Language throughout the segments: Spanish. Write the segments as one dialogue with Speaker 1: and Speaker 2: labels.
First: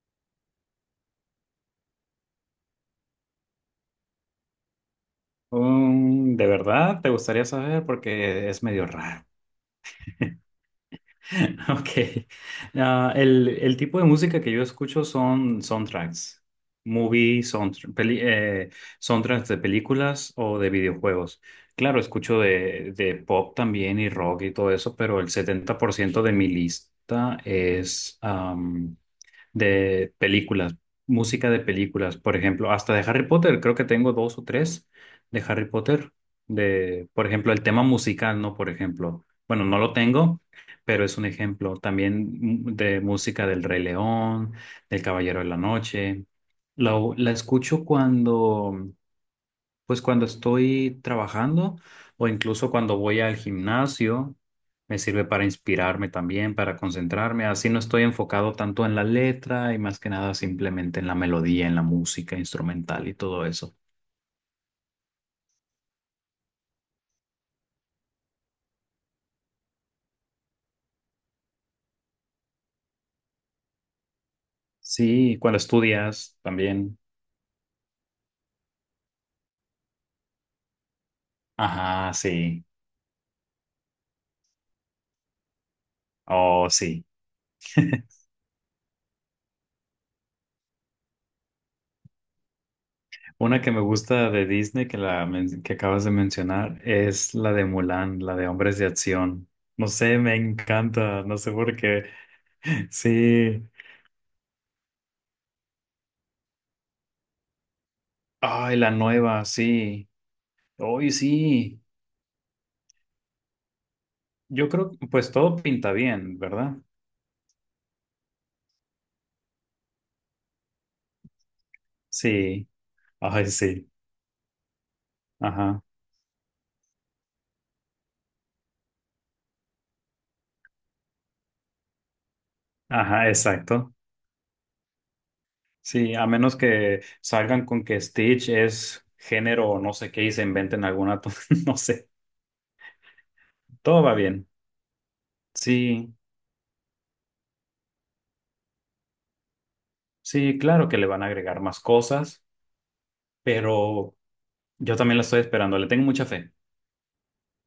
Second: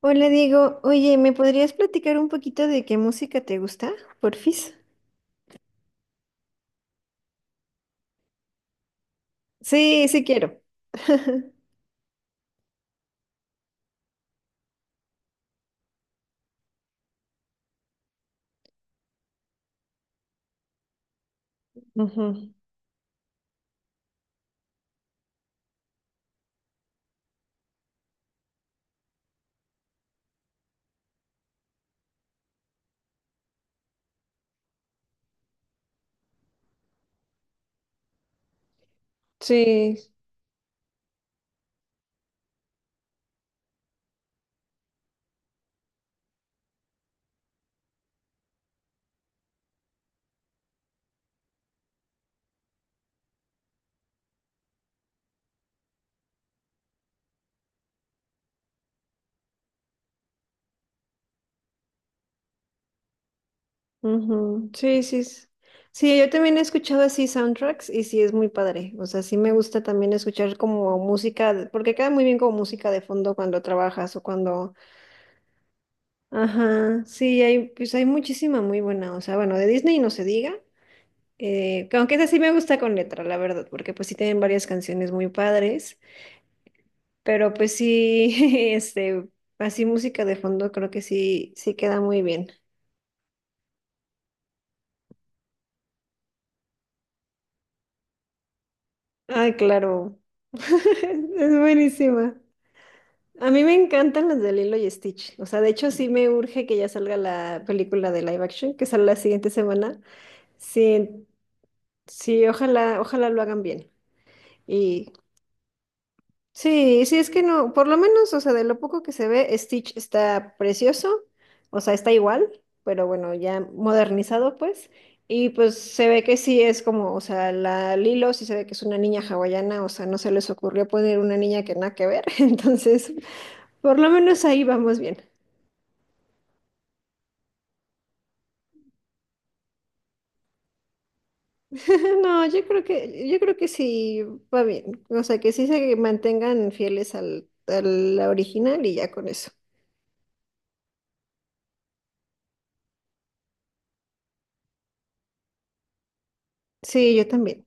Speaker 1: Hola Diego, oye, ¿me podrías platicar un poquito de qué música te gusta, porfis?
Speaker 2: ¿De verdad te gustaría saber? Porque es medio raro.
Speaker 1: Sí, sí quiero.
Speaker 2: Ok. Ah, el tipo de música que yo escucho son soundtracks, movie, soundtr- peli- eh, soundtracks de películas o de videojuegos. Claro,
Speaker 1: Ujú,
Speaker 2: escucho de pop también y rock y todo eso, pero el 70% de mi lista es de películas, música de películas, por ejemplo, hasta de Harry Potter, creo que tengo dos o tres de Harry Potter, de, por ejemplo, el tema musical, ¿no? Por ejemplo, bueno, no lo
Speaker 1: sí.
Speaker 2: tengo, pero es un ejemplo también de música del Rey León, del Caballero de la Noche. La escucho cuando pues cuando estoy trabajando o incluso cuando voy al gimnasio, me sirve para inspirarme también, para concentrarme. Así no estoy enfocado tanto en la letra y más que nada simplemente en la melodía, en la música instrumental y todo eso.
Speaker 1: Ujú. Sí, sí. Sí, yo también he escuchado así soundtracks y sí es muy padre. O sea, sí me gusta también escuchar como música, porque queda muy bien como música de fondo cuando trabajas o cuando.
Speaker 2: Sí, cuando estudias también.
Speaker 1: Ajá, sí, hay, pues hay muchísima muy buena. O sea, bueno, de Disney no se diga.
Speaker 2: Ajá,
Speaker 1: Aunque esa sí me
Speaker 2: sí.
Speaker 1: gusta con letra, la verdad, porque pues sí tienen varias canciones muy padres.
Speaker 2: Oh, sí.
Speaker 1: Pero pues sí, este, así música de fondo creo que sí, sí queda muy bien.
Speaker 2: Una que me gusta de Disney que, que acabas de mencionar es la de Mulan, la de Hombres de Acción.
Speaker 1: Ay,
Speaker 2: No
Speaker 1: claro.
Speaker 2: sé, me encanta, no sé
Speaker 1: Es
Speaker 2: por qué.
Speaker 1: buenísima. A mí
Speaker 2: Sí.
Speaker 1: me encantan las de Lilo y Stitch. O sea, de hecho sí me urge que ya salga la película de live action,
Speaker 2: Ay,
Speaker 1: que
Speaker 2: la
Speaker 1: sale la
Speaker 2: nueva,
Speaker 1: siguiente semana.
Speaker 2: sí.
Speaker 1: Sí,
Speaker 2: Hoy sí.
Speaker 1: sí, ojalá, ojalá lo hagan bien.
Speaker 2: Yo creo que
Speaker 1: Y
Speaker 2: pues todo pinta bien, ¿verdad?
Speaker 1: Sí, sí, es que no, por lo menos, o sea, de lo poco que se ve, Stitch está precioso, o sea, está igual,
Speaker 2: Sí.
Speaker 1: pero bueno,
Speaker 2: Ay,
Speaker 1: ya
Speaker 2: sí.
Speaker 1: modernizado, pues, y pues
Speaker 2: Ajá.
Speaker 1: se ve que sí es como, o sea, la Lilo sí se ve que es una niña hawaiana, o sea, no se les ocurrió poner una niña que nada que ver, entonces,
Speaker 2: Ajá, exacto.
Speaker 1: por lo menos ahí vamos bien.
Speaker 2: Sí, a menos que salgan con que Stitch es género o no sé qué y se inventen alguna, no sé.
Speaker 1: No, yo creo que
Speaker 2: Todo va
Speaker 1: sí
Speaker 2: bien.
Speaker 1: va bien, o sea, que sí se
Speaker 2: Sí,
Speaker 1: mantengan fieles al, a la original y ya con eso.
Speaker 2: sí, claro que le van a agregar más cosas, pero yo también la estoy esperando. Le tengo mucha fe.
Speaker 1: Sí, yo también.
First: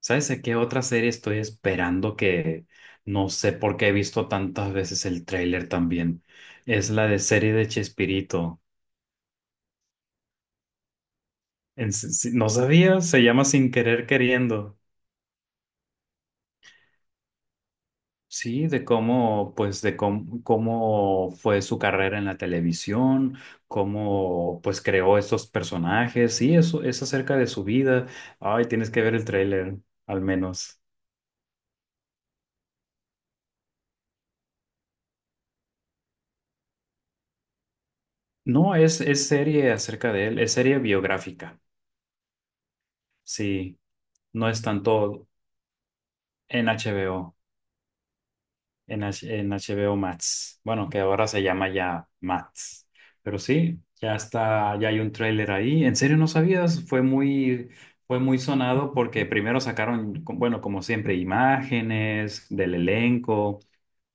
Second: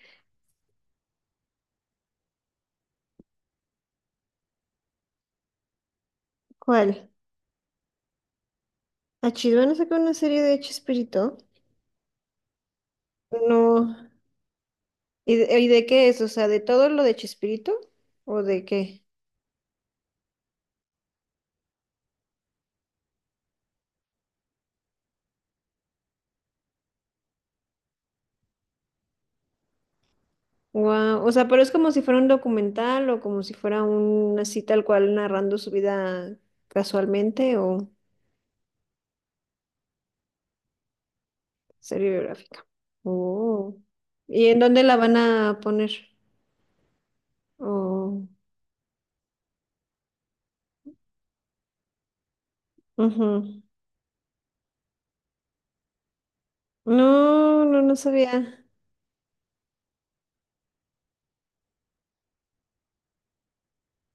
Speaker 2: ¿Sabes de qué otra serie estoy esperando que no sé por qué he visto tantas veces el tráiler también? Es la
Speaker 1: ¿Cuál?
Speaker 2: de serie de Chespirito.
Speaker 1: ¿A Chilvan a sacar una serie de Chespirito?
Speaker 2: En s- si- No sabía, se llama Sin
Speaker 1: No.
Speaker 2: Querer Queriendo.
Speaker 1: ¿Y de qué es? O sea, ¿de todo lo de Chespirito? ¿O de
Speaker 2: Sí, de
Speaker 1: qué?
Speaker 2: cómo, pues, de cómo, cómo fue su carrera en la televisión, cómo, pues, creó estos personajes. Sí, eso es acerca de su vida. Ay, tienes que ver el tráiler, al menos.
Speaker 1: Wow. O sea, pero es como si fuera un documental o como si fuera un así tal cual narrando su vida casualmente o
Speaker 2: No, es serie acerca de él, es serie biográfica.
Speaker 1: serie biográfica. Oh.
Speaker 2: Sí.
Speaker 1: ¿Y
Speaker 2: No
Speaker 1: en
Speaker 2: es
Speaker 1: dónde la van
Speaker 2: tanto
Speaker 1: a poner?
Speaker 2: en HBO,
Speaker 1: Oh.
Speaker 2: en, en HBO Max. Bueno, que ahora se llama ya Max. Pero
Speaker 1: Ujú.
Speaker 2: sí, ya está, ya hay un tráiler ahí. ¿En serio no sabías?
Speaker 1: No, no, no
Speaker 2: Fue muy
Speaker 1: sabía.
Speaker 2: sonado porque primero sacaron, bueno, como siempre, imágenes del elenco.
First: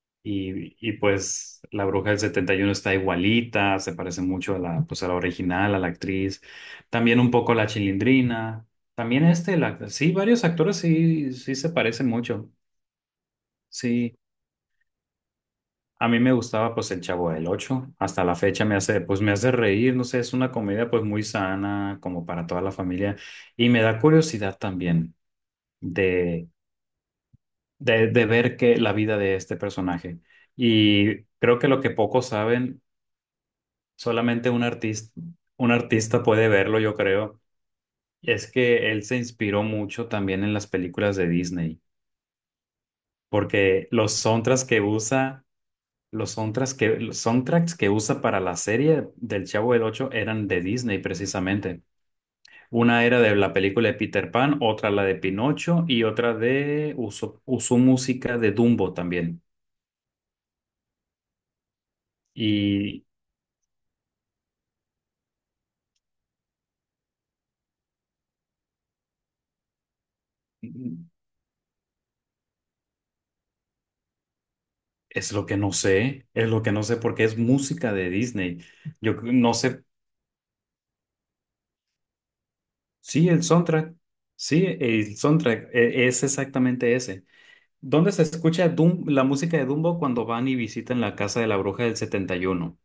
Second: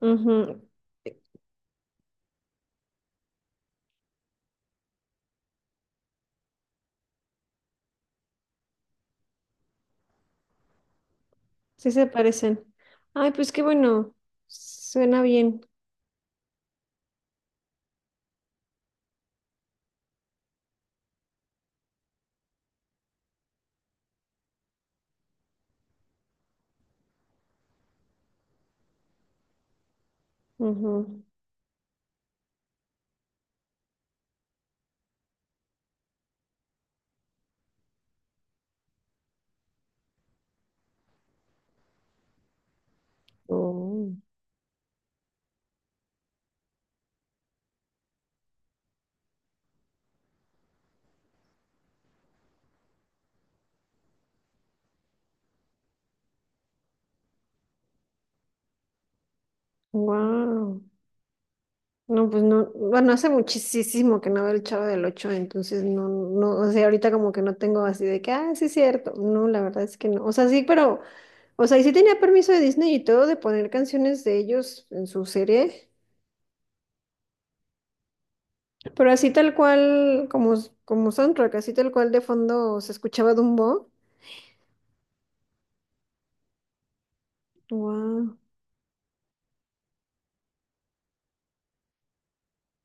Speaker 1: Ujú.
Speaker 2: Y pues la bruja del 71 está igualita, se parece mucho a la, pues a la original, a la actriz. También un poco a la Chilindrina. También este, sí, varios actores sí, sí se
Speaker 1: Sí se
Speaker 2: parecen mucho.
Speaker 1: parecen. Ay, pues qué bueno.
Speaker 2: Sí,
Speaker 1: Suena bien.
Speaker 2: a mí me gustaba pues el Chavo del Ocho, hasta la fecha me hace pues me hace reír, no sé, es una comedia pues muy sana como para toda la familia y me da curiosidad también de de ver que la vida de este personaje
Speaker 1: Ujú.
Speaker 2: y creo que lo que pocos saben, solamente un artista puede verlo, yo creo, es que él se inspiró mucho también en las películas de Disney, porque
Speaker 1: Oh,
Speaker 2: los sontras que usa los soundtracks que usa para la serie del Chavo del Ocho eran de Disney precisamente. Una era de la película de Peter Pan, otra la de Pinocho y otra de usó música de Dumbo también.
Speaker 1: wow. No, pues no,
Speaker 2: Y
Speaker 1: bueno, hace muchísimo que no veo el Chavo del Ocho, entonces no, no, o sea, ahorita como que no tengo así de que, ah, sí es cierto. No, la verdad es que no. O sea, sí, pero, o sea, y sí tenía permiso de Disney y todo de poner canciones de ellos en su
Speaker 2: es lo que no
Speaker 1: serie,
Speaker 2: sé, es lo que no sé porque es música de Disney.
Speaker 1: pero
Speaker 2: Yo
Speaker 1: así tal
Speaker 2: no sé,
Speaker 1: cual, como soundtrack, así tal cual de fondo se
Speaker 2: sí,
Speaker 1: escuchaba
Speaker 2: el
Speaker 1: Dumbo.
Speaker 2: soundtrack, sí, es exactamente ese. ¿Dónde se
Speaker 1: Wow.
Speaker 2: escucha la música de Dumbo cuando van y visitan la casa de la bruja del 71?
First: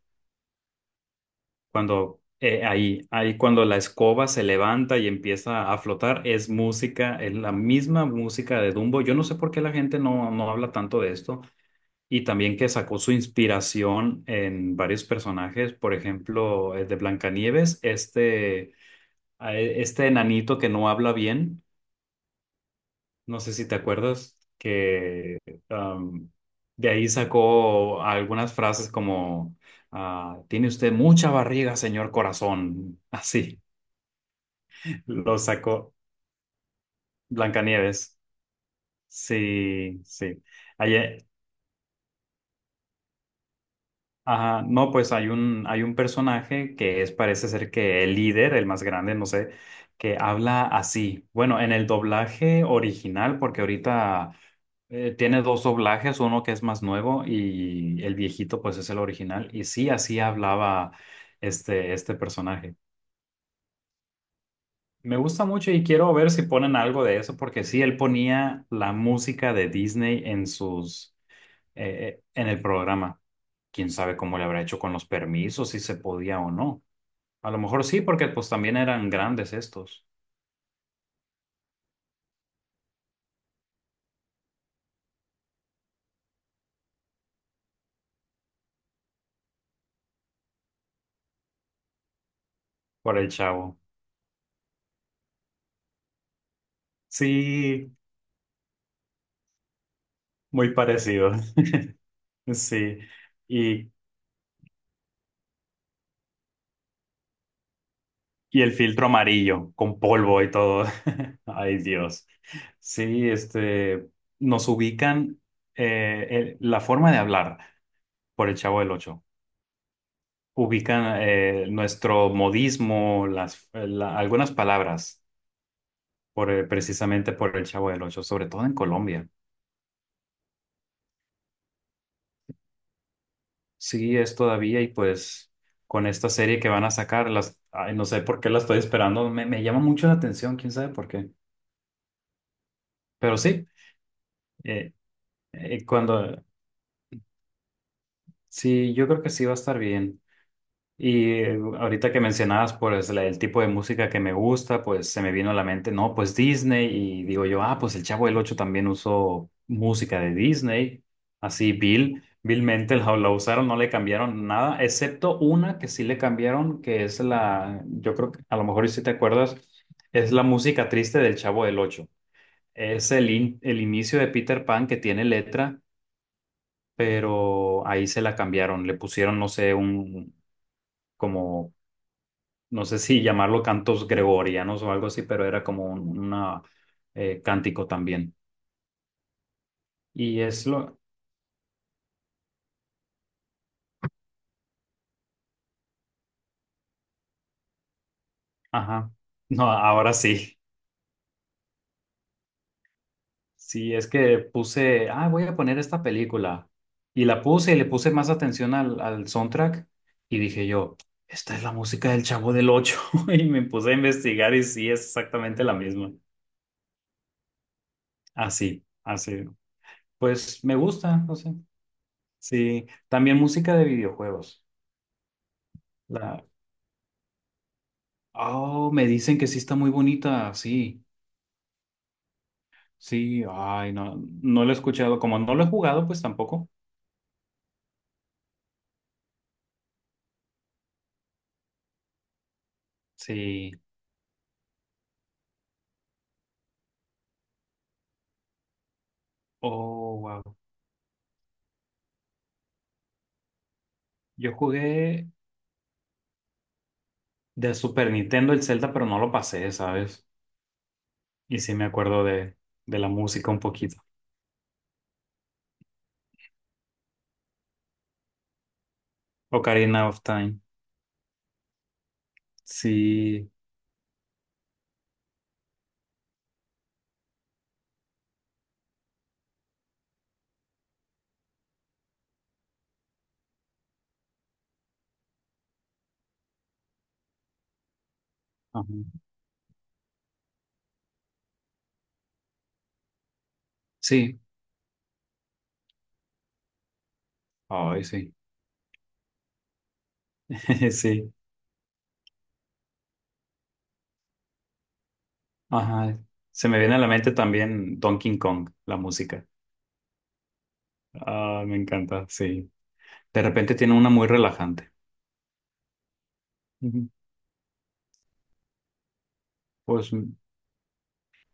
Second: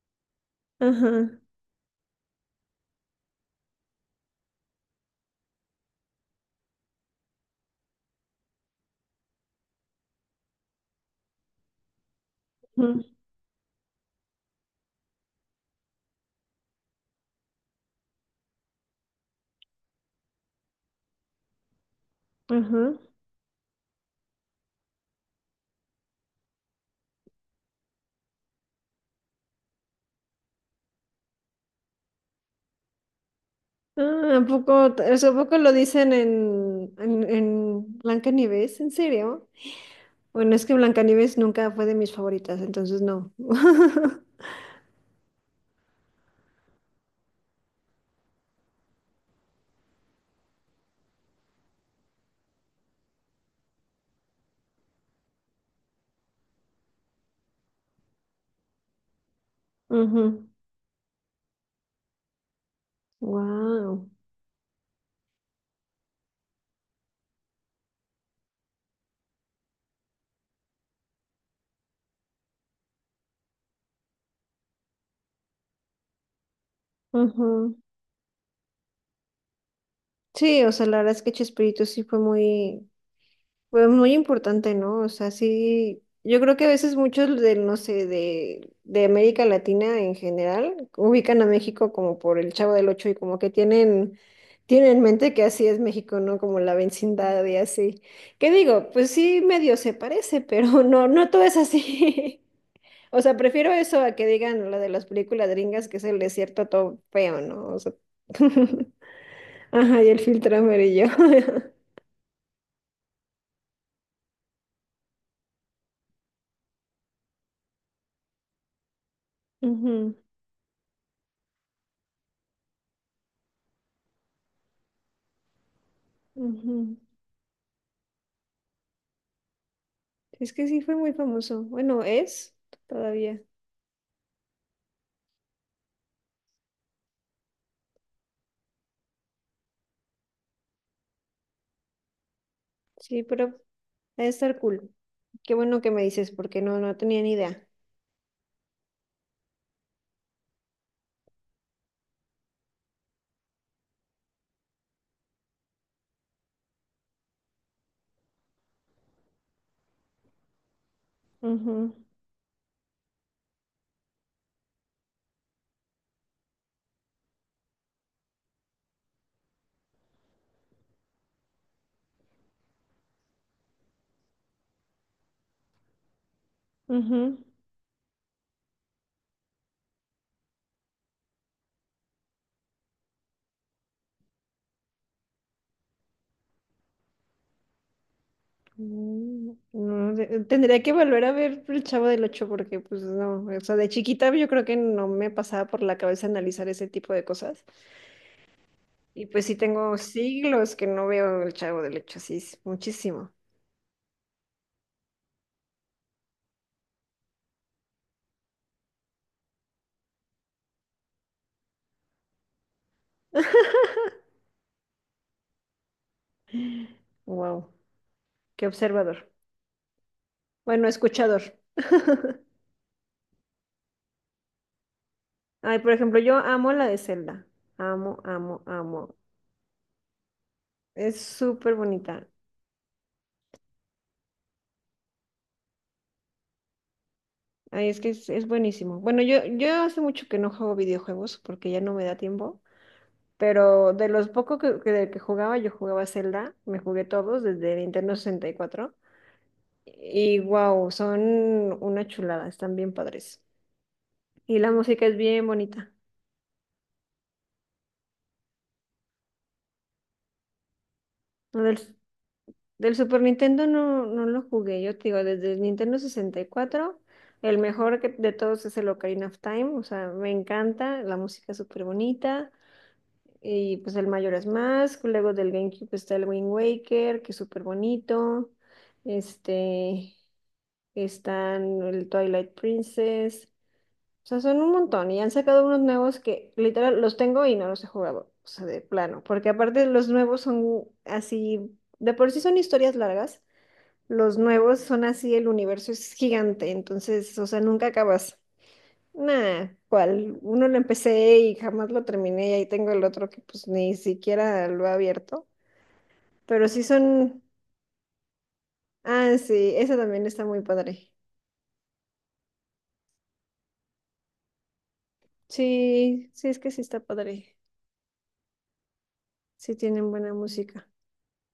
Speaker 1: Ajá.
Speaker 2: Cuando ahí cuando la escoba se levanta y empieza a flotar, es música, es la misma música de Dumbo. Yo no sé por qué la gente no habla tanto de esto. Y también que sacó
Speaker 1: Ujú,
Speaker 2: su inspiración en varios personajes, por ejemplo, el de Blancanieves, este, este enanito que no habla bien,
Speaker 1: ajá.
Speaker 2: no sé si te acuerdas, que am, de ahí sacó algunas frases como, ah, tiene usted mucha barriga, señor corazón, así.
Speaker 1: Ah, ¿a poco, o sea, ¿a
Speaker 2: Lo
Speaker 1: poco lo
Speaker 2: sacó
Speaker 1: dicen en,
Speaker 2: Blancanieves.
Speaker 1: Blancanieves? ¿En serio?
Speaker 2: Sí, sí.
Speaker 1: Bueno, es que
Speaker 2: Ayer,
Speaker 1: Blancanieves nunca fue de mis favoritas, entonces no.
Speaker 2: ajá, no, pues hay hay un personaje que es, parece ser que el líder, el más grande, no sé, que habla así. Bueno, en el doblaje original, porque ahorita tiene dos doblajes, uno que es más nuevo y el viejito, pues es el original. Y sí, así hablaba este personaje.
Speaker 1: Wow.
Speaker 2: Me gusta mucho y quiero ver si ponen algo de eso, porque sí, él ponía la música de Disney en sus en el programa. Quién sabe cómo le habrá hecho con los permisos, si se podía o no. A lo mejor sí, porque pues también eran grandes estos,
Speaker 1: Sí, o sea, la verdad es que Chespirito sí fue muy importante, ¿no? O sea, sí, yo creo que a veces muchos del, no sé, de América Latina en general, ubican a México como por el Chavo del Ocho y
Speaker 2: por el
Speaker 1: como que
Speaker 2: chavo.
Speaker 1: tienen en mente que así es México, ¿no? Como la vecindad y
Speaker 2: Sí,
Speaker 1: así. ¿Qué digo? Pues sí, medio se parece,
Speaker 2: muy
Speaker 1: pero no, no
Speaker 2: parecido.
Speaker 1: todo es así.
Speaker 2: Sí.
Speaker 1: O sea, prefiero
Speaker 2: Y,
Speaker 1: eso a que digan lo de las películas gringas, que es el desierto todo feo, ¿no? O sea,
Speaker 2: y el filtro amarillo, con
Speaker 1: ajá, y el
Speaker 2: polvo y
Speaker 1: filtro
Speaker 2: todo.
Speaker 1: amarillo.
Speaker 2: Ay, Dios. Sí, este, nos ubican la forma de hablar por el Chavo del Ocho.
Speaker 1: Ujú,
Speaker 2: Ubican nuestro modismo, las, algunas palabras
Speaker 1: ujú.
Speaker 2: precisamente por el Chavo del Ocho, sobre todo en Colombia.
Speaker 1: Es que sí fue muy famoso. Bueno, es todavía.
Speaker 2: Sí, es todavía y pues con esta serie que van a sacar, las, ay, no sé por qué la estoy esperando, me llama mucho la atención, quién sabe por qué.
Speaker 1: Sí,
Speaker 2: Pero
Speaker 1: pero
Speaker 2: sí,
Speaker 1: debe estar cool.
Speaker 2: eh,
Speaker 1: Qué bueno que me dices,
Speaker 2: cuando,
Speaker 1: porque no, no tenía ni idea.
Speaker 2: sí, yo creo que sí va a estar bien. Y ahorita que mencionabas pues el tipo de música que me gusta, pues se me vino a la mente, no, pues Disney y digo yo, ah, pues el Chavo del Ocho también usó música de Disney, así
Speaker 1: Ujú,
Speaker 2: vilmente la usaron, no le cambiaron nada, excepto una que sí le cambiaron, que es la, yo creo que a lo mejor y si te acuerdas, es la música triste del Chavo del Ocho. Es el, el inicio de Peter Pan que tiene letra,
Speaker 1: ujú.
Speaker 2: pero ahí se la cambiaron, le pusieron, no sé, un como no sé si llamarlo cantos gregorianos o algo así, pero era como un una, cántico también.
Speaker 1: No,
Speaker 2: Y es
Speaker 1: tendría que
Speaker 2: lo,
Speaker 1: volver a ver El Chavo del Ocho porque pues no, o sea, de chiquita yo creo que no me pasaba por la cabeza analizar ese tipo de cosas.
Speaker 2: ajá,
Speaker 1: Y pues sí
Speaker 2: no,
Speaker 1: tengo
Speaker 2: ahora sí,
Speaker 1: siglos que no veo el Chavo del Ocho, sí, es muchísimo.
Speaker 2: sí, es que puse, ah, voy a poner esta película. Y la puse y le puse más atención al soundtrack y dije yo, esta es la música del Chavo del Ocho y me puse a investigar y sí, es exactamente la misma.
Speaker 1: Wow, qué
Speaker 2: Así,
Speaker 1: observador.
Speaker 2: así. Pues me
Speaker 1: Bueno,
Speaker 2: gusta, no sé.
Speaker 1: escuchador.
Speaker 2: Sí, también música de videojuegos.
Speaker 1: Ay, por ejemplo, yo
Speaker 2: La,
Speaker 1: amo la de Zelda. Amo, amo,
Speaker 2: oh, me
Speaker 1: amo.
Speaker 2: dicen que sí está muy bonita, sí,
Speaker 1: Es súper bonita.
Speaker 2: sí, ay, no, no lo he escuchado, como no lo he jugado, pues tampoco,
Speaker 1: Ay, es que es buenísimo. Bueno, yo hace mucho que no juego videojuegos porque ya no me da tiempo.
Speaker 2: sí,
Speaker 1: Pero de los pocos de que jugaba, yo jugaba Zelda. Me jugué todos desde Nintendo 64.
Speaker 2: oh,
Speaker 1: Y
Speaker 2: wow,
Speaker 1: wow, son una chulada. Están bien padres.
Speaker 2: yo
Speaker 1: Y la música es
Speaker 2: jugué
Speaker 1: bien bonita.
Speaker 2: de Super Nintendo el Zelda, pero no lo pasé, ¿sabes? Y
Speaker 1: No,
Speaker 2: sí
Speaker 1: del,
Speaker 2: me acuerdo
Speaker 1: del
Speaker 2: de la
Speaker 1: Super
Speaker 2: música un
Speaker 1: Nintendo
Speaker 2: poquito,
Speaker 1: no, no lo jugué, yo te digo, desde el Nintendo 64 el mejor de todos es el Ocarina of Time, o
Speaker 2: Ocarina
Speaker 1: sea,
Speaker 2: of
Speaker 1: me
Speaker 2: Time,
Speaker 1: encanta, la música es súper bonita,
Speaker 2: sí,
Speaker 1: y pues el Majora's Mask, luego del GameCube está el Wind Waker, que es súper bonito, este, están el Twilight Princess. O sea, son un montón y han sacado unos nuevos que literal los tengo y no los he jugado, o sea, de
Speaker 2: ajá,
Speaker 1: plano, porque aparte los nuevos son así, de por sí son historias largas, los
Speaker 2: sí,
Speaker 1: nuevos son así, el universo es gigante, entonces, o sea, nunca
Speaker 2: ay, sí,
Speaker 1: acabas. Nah, cual, uno lo
Speaker 2: sí,
Speaker 1: empecé y jamás lo terminé y ahí tengo el otro que pues ni siquiera lo he abierto,
Speaker 2: ajá, se
Speaker 1: pero
Speaker 2: me
Speaker 1: sí
Speaker 2: viene a la mente
Speaker 1: son,
Speaker 2: también Donkey Kong, la
Speaker 1: ah,
Speaker 2: música,
Speaker 1: sí, esa también está muy padre.
Speaker 2: ah, me encanta, sí, de repente tiene una muy relajante.
Speaker 1: Sí, sí, es que sí está
Speaker 2: Ujú.
Speaker 1: padre, sí tienen
Speaker 2: Pues
Speaker 1: buena música.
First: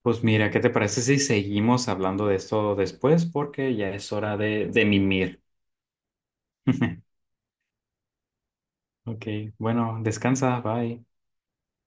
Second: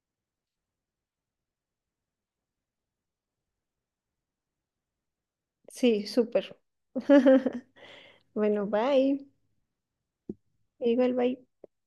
Speaker 2: Pues mira, ¿qué te parece si seguimos hablando de esto después? Porque ya es hora de mimir.
Speaker 1: Sí, súper. Bueno, bye.
Speaker 2: Ok, bueno, descansa, bye.
Speaker 1: Igual, bye.